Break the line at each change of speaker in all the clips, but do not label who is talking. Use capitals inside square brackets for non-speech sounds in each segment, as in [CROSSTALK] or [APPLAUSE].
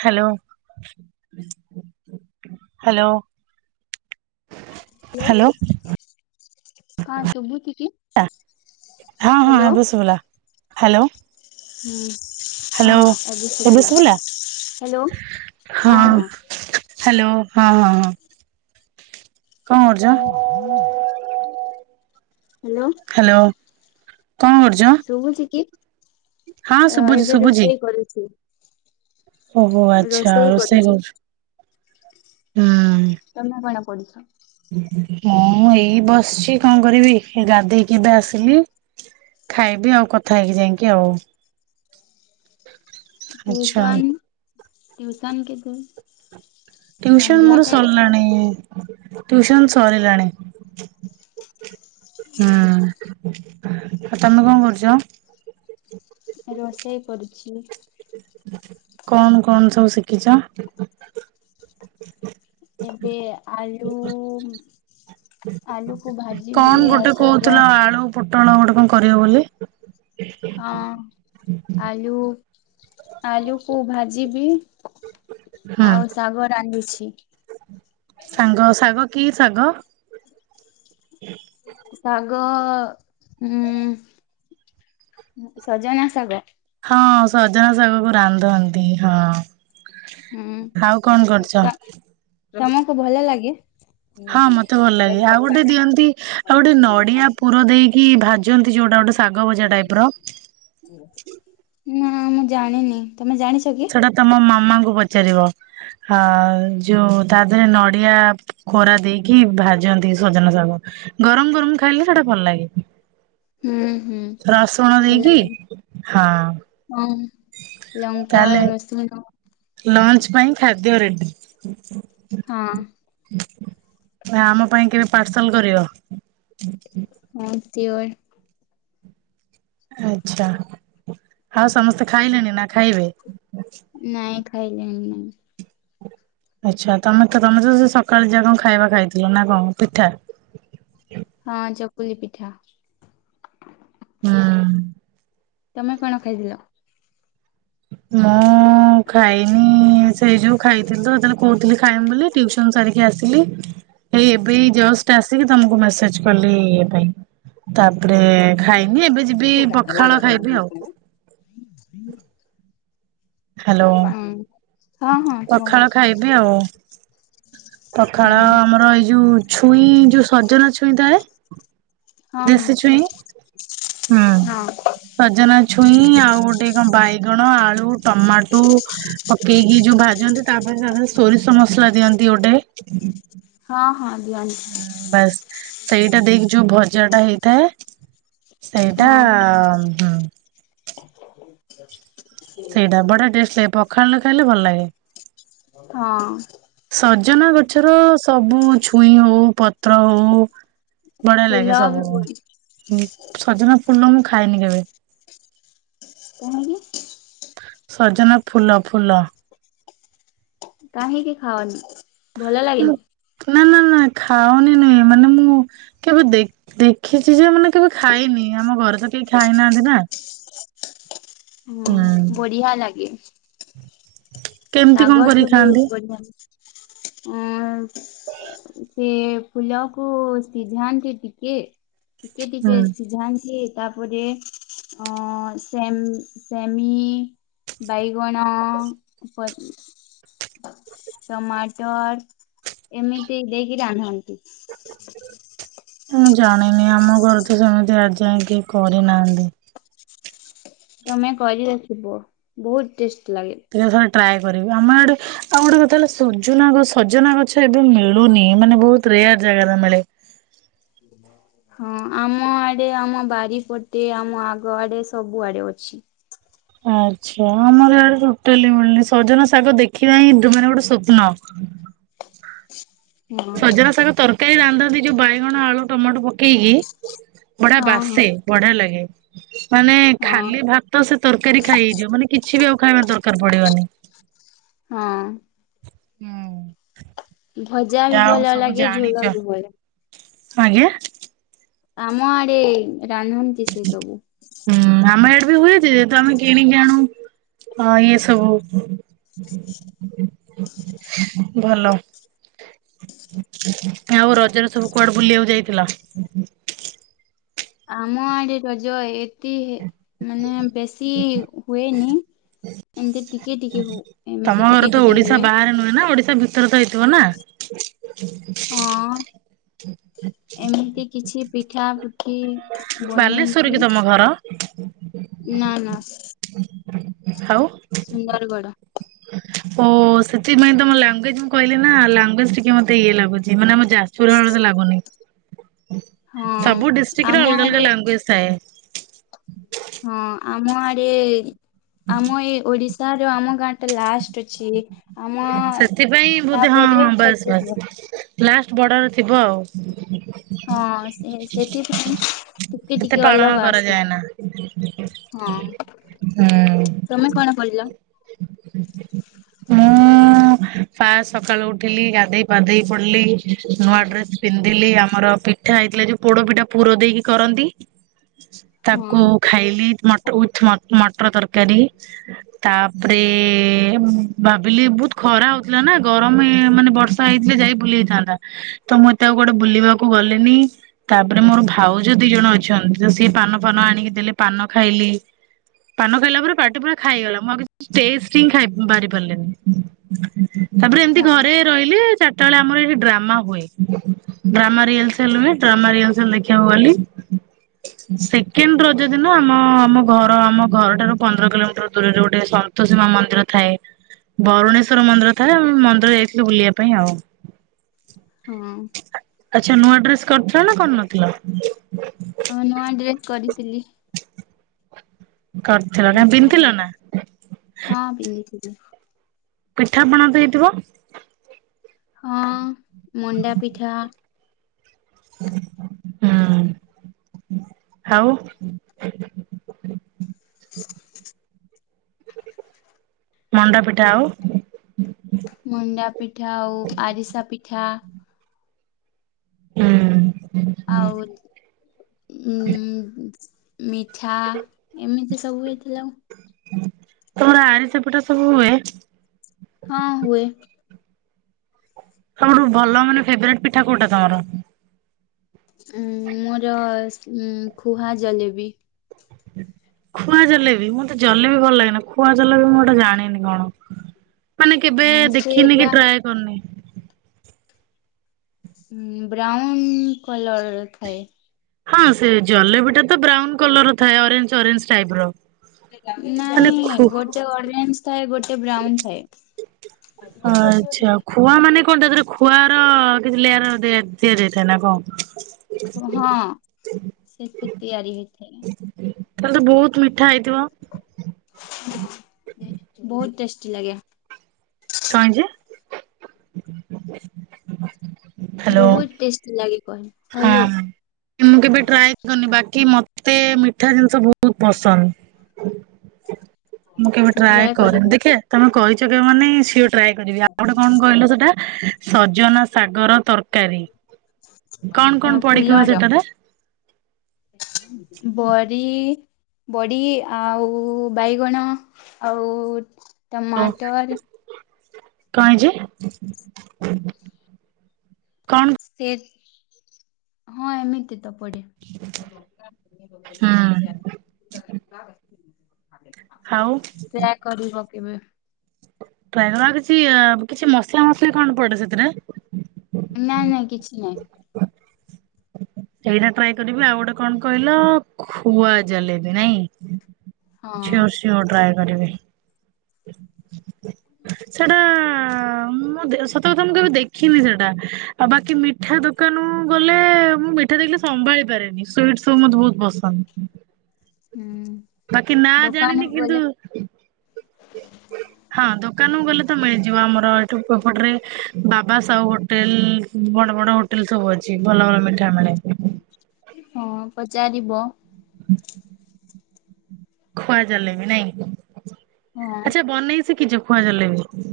Hello. Hello. Hello.
Hello ହଁ ଶୁଭୁଚି କି?
ହଁ ହଁ
ହ୍ୟାଲୋ
ଏବେ ଶୁଭିଲା। ହାଲୋ।
ହୁଁ। ହଁ ଏବେ ଶୁଭିଲା। ହାଲୋ? ହଁ ହଁ।
ହାଲୋ! ହଁ ହଁ ହଁ। କଣ କରୁଛ
[INAUDIBLE] ହାଲୋ?
ହ୍ୟାଲୋ କଣ କରୁଛ
ଶୁଭୁଛି କି?
ହଁ ଶୁଭୁଛି
ଏବେ
ଶୁଭୁଛି
ରୋଷେଇ କରୁଛି।
ଓହୋ ଆଚ୍ଛା ରୋଷେଇ କରୁଚୁ, ହୁଁ।
ତମେ କଣ ପଡିଚ?
ମୁଁ ଏଇ ବସିଚି, କଣ କରିବି ଗାଧେଇିକି ଏବେ ଆସିଲି। ଖାଇବି ଆଉ କଥା ହେଇକି ଯାଇଁକି ଆଉ। ଆଚ୍ଛା
ଟୁସନ୍? ଟ୍ୟୁସନ କେବେ?
ଟିୟୁସନ ମୋର ସରଲାଣି। ଟିୟୁସନ୍ ସରିଲାଣି। ହୁଁ ଆଉ ତମେ କଣ କରୁଚ?
ରୋଷେଇ କରୁଚି।
କଣ କଣ ସବୁ ଶିଖିଚ?
ଏବେ ଆଳୁ ଆଳୁକୁ ଭାଜିବି
କଣ
ଆଉ
ଗୋଟେ
ଶାଗ
କହୁଥିଲ ଆଳୁ ପୁଟ କଣ କରିବ ବୋଲି?
ହଁ ଆଲୁ ଆଲୁକୁ ଭାଜିବି। ଆଉ ଶାଗ ରାନ୍ଧିଛି।
ସାଙ୍ଗ ଶାଗ କି ଶାଗ?
ଶାଗ ଉଁ ସଜନା ଶାଗ।
ହଁ ସଜନା ଶାଗ କୁ ରାନ୍ଧନ୍ତି, ହଁ।
ହୁଁ
ଆଉ କଣ କରୁଛ?
ତ ତମକୁ ଭଲ ଲାଗେ?
ହଁ ମତେ ଭଲ ଲାଗେ ଆଉ ଗୋଟେ ଦିଅନ୍ତି, ଆଉ ଗୋଟେ ନଡିଆ ପୁର ଦେଇକି ଭାଜନ୍ତି ଯୋଉଟା ଶାଗ ଭଜା ଟାଇପ ର।
ନା ମୁଁ ଜାଣିନି। ତମେ ଜାଣିଛ କି?
ସେଟା ତମ ମାମାଙ୍କୁ ପଚାରିବ। ହ ଯୋଉ ତା ଦେହରେ ନଡିଆ କୋରା ଦେଇକି ଭାଜନ୍ତି ସଜନା ସାଗ। ଗରମ ଗରମ ଖାଇଲେ ସେଇଟା ଭଲ ଲାଗେ।
ହୁଁ। ହୁଁ
ରସୁଣ
ଭଲ
ଦେଇକି
ଲାଗେ
ହଁ।
ହଁ ଲଙ୍କା
ତାହେଲେ
ରସୁନ।
ଲଞ୍ଚ ପାଇଁ ଖାଦ୍ୟ ରେଡି।
ହଁ।
ଆମ ପାଇଁ କେବେ ପାର୍ସଲ କରିବ?
ହଁ ତିୱର୍।
ଆଛା, ଆଉ ସମସ୍ତେ ଖାଇଲେଣି ନା ଖାଇବେ?
ନାଇଁ ଖାଇଲେଣି ନାଇଁ।
ଆଚ୍ଛା ତମେ ତ ତମେ ତ ସେ ସକାଳେ ଯା କଣ ଖାଇବା ଖାଇଥିଲ ନା କଣ ପିଠା?
ହଁ ଚକୁଲି ପିଠା।
ହୁଁ।
ତମେ କଣ ଖାଇଥିଲ?
ମୁଁ ଖାଇନି ସେଇ ଯୋଉ ଖାଇ ଥିଲ ସେତେବେଳେ କହୁଥିଲି ଖାଇ ବୋଲି ଟିଉସନ ସାରିକି ଆସିଲି ହେଇ ଏବେ ଜଷ୍ଟ ଆସିକି ତମକୁ ମେସେଜ କଲି ଇ ପାଇଁ ତାପ ତାପରେ
ହଁ
ଖାଇନି ଏବେ ଯିବି ପଖାଳ ଖାଇବି ଆଉ। ହ୍ୟାଲୋ।
ହୁଁ-ହଁ-ହଁ
ପଖାଳ
କୁହ।
ଖାଇବି ଆଉ। ପଖାଳ
ହୁଁ
ଆମର ଏଇ ଯୋଉ ଛୁଇଁ ଯୋଉ ସଜନା ଛୁଇଁ ଥାଏ
ହଁ ହଁ
ଦେଶୀ ଛୁଇଁ ହୁଁ
ହଁ
ସଜନା ଛୁଇଁ ଆଉ ଗୋଟେ କଣ ବାଇଗଣ, ଆଳୁ, ଟମାଟୋ ପକେଇକି ଯୋଉ ଭାଜନ୍ତି ତାପ ସୋରିଷ ମସଲା ଦିଅନ୍ତି ଗୋଟେ
ହଁ। ହଁ ଦିଅନ୍ତି
ହୁଁ ବାସ୍ ସେଇଟା ଦେଇକି ଯୋଉ ଭଜା ଟା ହେଇଥାଏ ସେଇଟା
ହଁ
ହୁଁ ସେଇଟା ବଢିଆ ଟେଷ୍ଟ ଲାଗେ ପଖାଳରେ ଖାଇଲେ ଭଲ ଲାଗେ।
ହଁ।
ସଜନା ଗଛର ସବୁ ଛୁଇଁ ହଉ ପତ୍ର ହଉ ବଢିଆ ଲାଗେ
ଫୁଲ ବି
ସବୁ
ବହୁ
ହଁ। ସଜନା ଫୁଲ ମୁଁ ଖାଇନି କେବେ।
କଣ ହେଇଛି?
ସଜନ ଫୁଲ-ଫୁଲ।
କାହିଁକି ଖାଅନି ଭଲ ଲାଗନି?
ନା ନା ନା ଖାଉନି ନୁହେଁ ମାନେ ମୁଁ କେବେ ଦେଖିଛି ଯେ ମାନେ କେବେ ଖାଇନି ଆମ ଘର ତ କେଇ ଖାଇନାହାନ୍ତି ନା। ହୁଁ।
ବଢିଆ ଲାଗେ।
କେମିତି କଣ
ଶାଗଠୁ
କରିକି
ବି
ଖାଆନ୍ତି?
ବଢିଆ ଆ ସେ ଫୁଲକୁ ସିଝାନ୍ତି ଟିକେ ଟିକେ-ଟକେ
ହୁଁ
ସିଝାନ୍ତି। ତାପରେ ଅ ସେ ଶାମି ବାଇଗଣ
ହ
ପ ଟମାଟର ଏମିତି ଦେଇକି ରାନ୍ଧନ୍ତି।
ମୁଁ ଜାଣିନି ଆମ ଘର ତ ସେମିତି ଆଜି ଯାଏ କେହି କରିନାହାନ୍ତି।
ତମେ କରିଖିବ ବହୁତ ଟେଷ୍ଟ ଲାଗେ।
ଟିକେ ଥରେ ଟ୍ରାଏ କରିବି ଆମର ଆଡେ ଆଉ ଗୋଟେ କଥା ହେଲା ସଜନା ଗଛ-ସଜନା ଗଛ ଏବେ ମିଳୁନି ମାନେ ବହୁତ ରେୟାର ଜାଗାରେ ମିଳେ।
ହୁଁ ହଁ ଆମ ଆଡେ ଆମ ବାରିପଟେ ଆମ ଆଗ ଆଡେ ସବୁଆଡେ ଅଛି।
ହଁ। ଆଚ୍ଛା ଆମର ଏଆଡେ ଟୋଟାଲି ମିଳନି ସଜନ ଶାଗ ଦେଖିବା ହିଁ ମାନେ ଗୋଟେ ସ୍ୱପ୍ନ। ହ
ହଁ
ସଜନା ଶାଗ ତରକାରୀ ରାନ୍ଧନ୍ତି ଯୋଉ ବାଇଗଣ, ଆଳୁ, ଟମାଟୋ ପକେଇକି। ବଢିଆ
ହଁ ହଁ
ବାସେ ବଢିଆ ଲାଗେ। ମାନେ
ହଁ
ଖାଲି ଭାତ ସେ ତରକାରୀ ଖାଇ ହେଇଯିବ ମାନେ କିଛି ବି ଆଉ ଖାଇବା ଦରକାର ପଡିବନି।
ହଁ।
ହୁଁ।
ଭଜା ବି
ଯା ହଉ
ଭଲ
ସବୁ
ଲାଗେ
ଜାଣିଛ
ଝୋଲ ବି ଭଲ
ଆଜ୍ଞା।
ଆମ ଆଡ ରାନ୍ଧନ୍ତି ସେ ସବୁ।
ହୁଁ ଆମ ଆଡେ ହୁଏ ଯେ ତ ଆମେ କିଣିକି ଆଣୁ ଇଏ ସବୁ ଭଲ। ଆଉ ରଜରେ ସବୁ କୁଆଡେ ବୁଲିବାକୁ ଯାଇଥିଲା?
ଆମ ଆଡେ ରଜ ଏତି ମାନେ ବେଶୀ ହୁଏନି। ଏମିତି ଟିକେ ଟିକେ ହଉ ଏମିତି ଟିକେ ଟିକେ ହୁଏ।
ତୋର ତ ହେଇଥିବ ନାଁ?
ହଁ ଏମିତି କିଛି ପିଠା ପୁଠି।
ବାଲେଶ୍ୱର କି ତମ ଘର?
ନାଁ ନାଁ।
ଆଉ
ସୁନ୍ଦରଗଡ଼।
ଓ ସେଥିପାଇଁ ତମ ଲାଙ୍ଗୁଏଜ ମୁଁ କହିଲି ନା ଲାଙ୍ଗୁଏଜ ଟିକେ ମତେ ଇଏ ଲାଗୁଛି ମାନେ ଆମ ଯାଜୁପୁର ଲାଗୁନି
ହଁ
ସବୁ ଡିଷ୍ଟ୍ରିକରେ
ଆମ
ଅଲଗା ଅଲଗା
ଆଡେ
ଲାଙ୍ଗୁଏଜ ଥାଏ।
ହଁ ଆମ ଆଡେ ଆମ ଏଇ ଓଡିଶା ସାର୍ ଆମ ଗାଁ ଟେ ଲାଷ୍ଟ ଅଛି। ଆମ
ସେଥିପାଇଁ ବୋଧେ ହଁ
ତାପରେ
ହଁ ବାସ୍
ଛତିଶଗଡ
ବାସ୍ ଲାଷ୍ଟ ବର୍ଡର ଥିବ ଆଉ
ହଁ ସେ- ସେଥିପାଇଁ ଟିକେ
ଏତେ
ଟିକେ
ପାଳନ
ଅଲଗା ଆସେ
କରାଯାଏ ନାଁ।
ହଁ ତମେ କଣ ପଡିଲ?
ମୁଁ ଉଁ ପା ସକାଳୁ ଉଠିଲି ଗାଧେଇ ପାଧେଇ ପଡିଲି ନୂଆ ଡ୍ରେସ ପିନ୍ଧିଲି ଆମର ପି ପିଠା ହେଇଥିଲା ଯୋଉଁ ପୋଡପିଠା ଟା ପୁର ଦେଇକି କରନ୍ତି ତାକୁ
ହଁ
ଖାଇଲି ମଟର ମଟର ତରକାରୀ ତାପରେ ଭାବିଲି ବହୁତ ଖରା ହଉଥିଲା ନା ଗରମ ମାନେ ବର୍ଷା ହେଇଥିଲେ ଯାଇ ଭୁଲି ହେଇଥାନ୍ତା ତ ମତେ ଆଉ ଗୋଟେ ବୁଲିବାକୁ ଗଲେନି ତାପରେ ମୋର ଭାଉଜ ଦି ଜଣ ଅଛନ୍ତି ତ ସିଏ ପାନ ଫାନ ଆଣିକି ଦେଲେ ପାନ ଖାଇଲି ପାନ ଖାଇଲା ପରେ ପାଟି ପୁରା ଖାଇଗଲା ମୁଁ ଆଉ କିଛି ଟେଷ୍ଟ ହିଁ ଖା ବାରି ପାରିଲିନି ତାପରେ ଏମିତି ଘରେ ରହିଲେ ଚାରିଟା ବେଳେ ଆମର ଡ୍ରାମା ହୁଏ ଡ୍ରାମା ରିଲସଲ ହୁଏ ଡ୍ରାମା ରିଲସଲ ଦେଖିବାକୁ ଗଲି। ସେକେଣ୍ଡ ରଜ ଦିନ ଆମ ଆମ ଘର ଆମ ଘର ଠାରୁ ପନ୍ଦର କିଲୋମିଟର ଦୂରରେ ଗୋଟେ ସନ୍ତୋସୀ ମା ମନ୍ଦିର ଥାଏ। ବରୁଣେଶ୍ୱଵର ମନ୍ଦିର ଥାଏ ମନ୍ଦିର ଯାଇଥିଲି ବୁଲିବା ପାଇଁ ଆଉ।
ହଁ।
ଆଚ୍ଛା ନୂଆ ଡ୍ରେସ୍ କରିଥିଲ ନାଁ କରିନଥିଲ?
ଆ ନୂଆ ଡ୍ରେସ୍ କରିଥିଲି
କରିଥିଲ ନା ପିନ୍ଧଥିଲ ନାଁ?
ହଁ ପିନ୍ଧିଥିଲି
ପିଠାପଣା ତ ହେଇଥିବ।
ହଁ ମଣ୍ଡା ପିଠା
ହୁଁ। ଆଉ ମଣ୍ଡା ପିଠା ଆଉ
ମଣ୍ଡା ପିଠା ଆଉ ଆରିସା ପିଠା
ହୁଁ।
ଆଉ ଉ ମିଠା ଏମିତି ସବୁହେଇଥିଲା।
ତମର ଆରିସା ପିଠା ସବୁ ହୁଏ?
ହଁ ହୁଏ
ସବୁଠୁ ଭଲ ମାନେ ଫେବେରାଇଟି ପିଠା କୋଉଁଟା ତମର?
ଉ ମୋର ଖୁଆ ଜଲେବି।
[UNINTELLIGIBLE] ଖୁଆ ଜଲେବି ମତେ ଜଲେ ବି ଭଲ ଲାଗେନି ଖୁଆ ଜଲେବି ମୁଁ ଏଟା ଜାଣିନି କଣ। ମାନେ କେବେ
ଉଁ
ଦେଖିନି
ସେଟା
କି ଟ୍ରାଏ କରିନି।
ହଁ ବ୍ରାଉାଉନ କଲର ଥାଏ।
ହଁ ସେ ଜଲେବି ଟା ତ ବ୍ରାଉନ କଲର ଥାଏ ଅରେଞ୍ଜ ଅରେଞ୍ଜ ଟାଇପ ର। ମାନେ
ନାଇଁ
ଖୁ
ଗୋଟେ ଅରେଞ୍ଜ ଥାଏ ଗୋଟେ ବ୍ରାଉନ ଥାଏ।
ଆଚ୍ଛା ଖୁଆ ମାନେ କଣ ତାର ଖୁଆର କିଛି ଲେୟାର ଦେ ଦତିଆରି ହେଇଥାଏ ନାଁ କଣ।
ହଁ ସେଠି ତିଆରି ହେଇଥାଏ।
ତାହେଲେ ତ ବହୁତ ମିଠା ହେଇଥିବ।
ବହୁତ ଟେଷ୍ଟି ଲାଗେ।
କଣ ଯେ? ହ୍ୟାଲୋ
ବହୁତ ଟେଷ୍ଟି ଲାଗେ କହିଲି ହାଲୋ।
ହଁ। ମୁଁ କେବେ ଟ୍ରାଏ କରିନି ବା କି ମତେ ମିଠା ଜିନିଷ ବହୁତ ପସନ୍ଦ। ମୁଁ କେବେ ଟ୍ରାଏ କରେନି ଦେଖିବା ତମେ କହିଛ କ ମାନେ ସିଓର୍ ଟ୍ରାଏ କରିବି ଆଉ ଗୋଟେ କଣ କହିଲ ସେଟା? ସଜନା ଶାଗର ତରକାରୀ
ଅ ଫୁଲ୍
ତୁମେ ସେଟାରେ। [INAUDIBLE]
ବରୀ। ବଡି ଆଉ ବାଇଗଣ ଆଉ ଟମାଟର।
କାଇଁ ଯେ କଣ?
ସେ ହଁ ଏମିତି ତ ପଡ଼େ।
ହୁଁ। ଆଉ
ସେୟା କରିବ କେବେ।
ତ୍ରୟ ଗଡା କିଛି କିଛି ମସଲା ମସଲି କଣ ପଡେ ସେଥିରେ?
ନାଇ ନାଇ କିଛି ନହିଁ।
ସେଇଟା ଟ୍ରାଏ କରିବି ଆଉ ଗୋଟେ କଣ କହିଲ ଖୁଆ ଜାଲେବି ନାଇଁ।
ହଁ
ସିୱର୍ ସିୱର୍ ଟ୍ରାଏ କରିବି। ସେଟା ମୁଁ ସତ କଥା ମୁଁ କେବେ ଦେଖିନି ସେଟା ଆଉ ବାକି ମିଠା ଦୋ କାନ କୁ ଗଲେ ମୁଁ ଗଲେ ମୁଁ ମିଠା ଦେଖିଲେ ସମ୍ଭାଳି ପାରେନି ସୁଇଟ୍ସ୍ ସବୁ ମତେ ବହୁତ ପସନ୍ଦ।
ହୁଁ
ବାକି ନା ଜାଣିନି
ଦୋକାନକୁ
କିନ୍ତୁ
ଗଲେ
ହଁ ଦୋକ ଦୋକାନକୁ ଗଲେ ତ ମିଳିଯିବ ଆମର ଏଠୁ ପୋପଟରେ ବାବା ସାହୁ ହୋଟେଲ ବଡ ବଡ ହୋଟେଲ। ଲ୍ ସବୁ ଅଛି ଭଲ ଭଲ ମିଠା ମିଳେ।
ହଁ ପଚାରିବ?
[INAUDIBLE] ଖୁଆ ଜାଲେବି ନାଇଁ
ହଁ
ଆଚ୍ଛା ବନେଇ ଶିଖିଚ଼ ଖୁଆ ଜାଲେବି?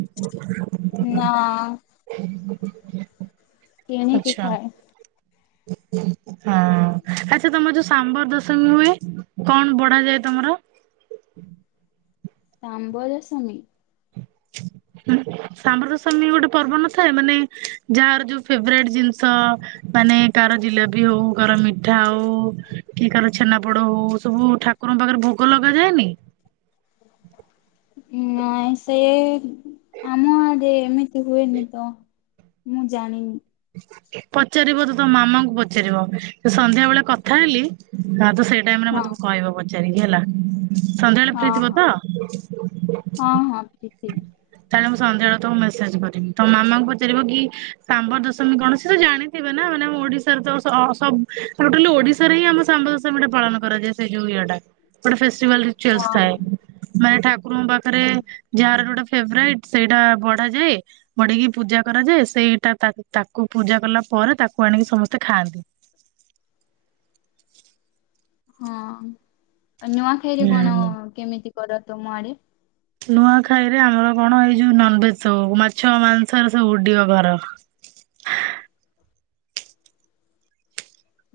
ନାଁ।
[INAUDIBLE]
କିଣିକି
ଆଚ୍ଛା
ଖାଏ।
ହଁ। ଆଚ୍ଛା ତମର ଯୋଉ ସାମ୍ବ ଦଶମୀ ହୁଏ କଣ ବଢାଯାଏ ତମର?
ଶାମ୍ବଦଶମୀ?
[INAUDIBLE] ହୁଁ ଶାମ୍ବଦଶମୀ ଗୋଟେ ପର୍ବ ନଥାଏ ମାନେ ଯାହାର ଯୋଉ ଫେବରାଇଟ ଜିନିଷ ମାନେ କାହାର ଜିଲାପି ହଉ କାହାର ମିଠା ହଉ କି କାହାର ଛେନାପୋଡ ହଉ ସବୁ ଠାକ କୁରଙ୍କ ପାଖରେ ଭୋଗ ଲଗାଯାଏନି?
ନାଇଁ ସେ ଆମ ଆଡେ ଏମିତି ହୁଏନି ତ। ମୁଁ ଜାଣିନି।
ପଚାରିବ ତ ତମ ମାମାଙ୍କୁ ପଚାରିବ ସନ୍ଧ୍ୟା ବେଳେ କଥା ହେଲି ଆଉ ତ ସେ ଟାଇମରେ
ହଁ
ମତେ କହିବ ପଚାରିକି ହେଲା। ସନ୍ଧ୍ୟାବେଳେ
ହଁ
ଫ୍ରି ଥିବ
ହଁ ହଁ
ତ?
ହଁ ପୃଥିବୀ।
ମୁଁ ସନ୍ଧ୍ୟା ବେଳେ ତମକୁ ମେସେଜ କରିବି ତମ ମାମାଙ୍କୁ ପଚାରିବ କି ଶାମ୍ବଦଶମୀ କଣ ସେ ତ ଜାଣିଥିବେ ନା। ମାନେ ଆମ ଓଡିଶାରେ ତ ସବ ଟୋଟାଲି ଓଡିଶାରେ ହିଁ ଆମ ଶାମ୍ବ ଦଶମୀ ଟା ପାଳନ କରାଯାଏ ସେ ଯୋଉ ଇଏଟା। ଗୋଟେ ଫେଷ୍ଟିଭାଲ ରିତୁଲ ଥାଏ
ହଁ।
ମାନେ ଠାକୁରଙ୍କ ପାଖରେ
ହଁ
ଯାହାର ଯୋଉଟ ଫେବରାଇଟ ସେଇଟା ବଢାଯାଏ ବଢିକି ପୂଜା କରାଯାଏ ସେଇଟା ତାକୁ ପୂଜା କଲା ପରେ ତାକୁ ଆଣିକି ସମସ୍ତେ ଖାଆନ୍ତି।
ହଁ ନୂଆଖାଇ ରେ କଣ
ହୁଁ।
କେମିତି କର ତୁମ ଆଡେ?
ନୂଆଖାଇରେ ଆମର କଣ ଏଇ ଯୋଉ ନନଭେଜ ସବୁ ମାଛ ମାଂସରେ ସବୁ ଉଡିବ ଘର।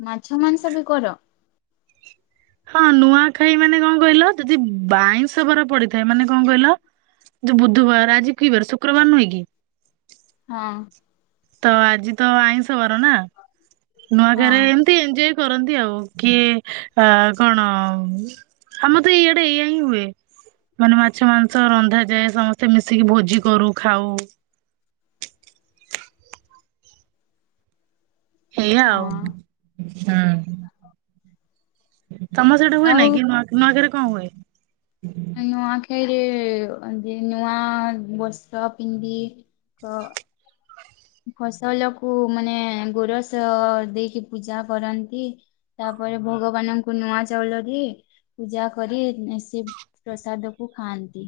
ମାଛ ମାଂସ ବି କର?
ହଁ ନୂଆଖାଇ ମାନେ କଣ କଇଲ ଯଦି ବାଇଁଷ ବାର ପଡିଥାଏ ମାନେ କଣ କଇଲ ଯୋଉ ବୁଧବାର ଆଜି କି ବାର ଶୁକ୍ରବାର ନୁହେଁ କି?
ହଁ।
ତ ଆଜି ତ ଆଇଁଷ ବାର ନା ନୂଆଖାଇ ରେ
ହଁ
ଏମତି ଏନଜୟ କରନ୍ତି ଆଉ କିଏ ଅ କଣ? ଆମତ ଇଆଡେ ଏଇଆ ହିଁ ହୁଏ। ମାନେ ମାଛ ମାଂସ ରନ୍ଧାଯାଏ ସମସ୍ତେ ମିଶିକି ଭୋଜି କରୁ ଖାଉ। ହେଇଆ ଆଉ
ହଁ
ହୁଁ। ତମ ସେଇଟା ହୁଏ
ଆଉ
ନାଇଁ କି ନୂଆ ନୂଆଖାଇ ରେ କଣ ହୁଏ?
ନୂଆଖାଇରେ ନୂଆ ବସ୍ତ୍ର ପିନ୍ଧି କ ଫସଲକୁୁ ମାନେ ଗୋରସ ଦେଇକି ପୂଜା କରନ୍ତି ତା ପରେ ଭଗବାନଙ୍କୁ ନୂଆ ଚାଉଳ ରେ ପୂଜା କରି ସେ ପ୍ରସାଦ କୁ ଖାଆନ୍ତି।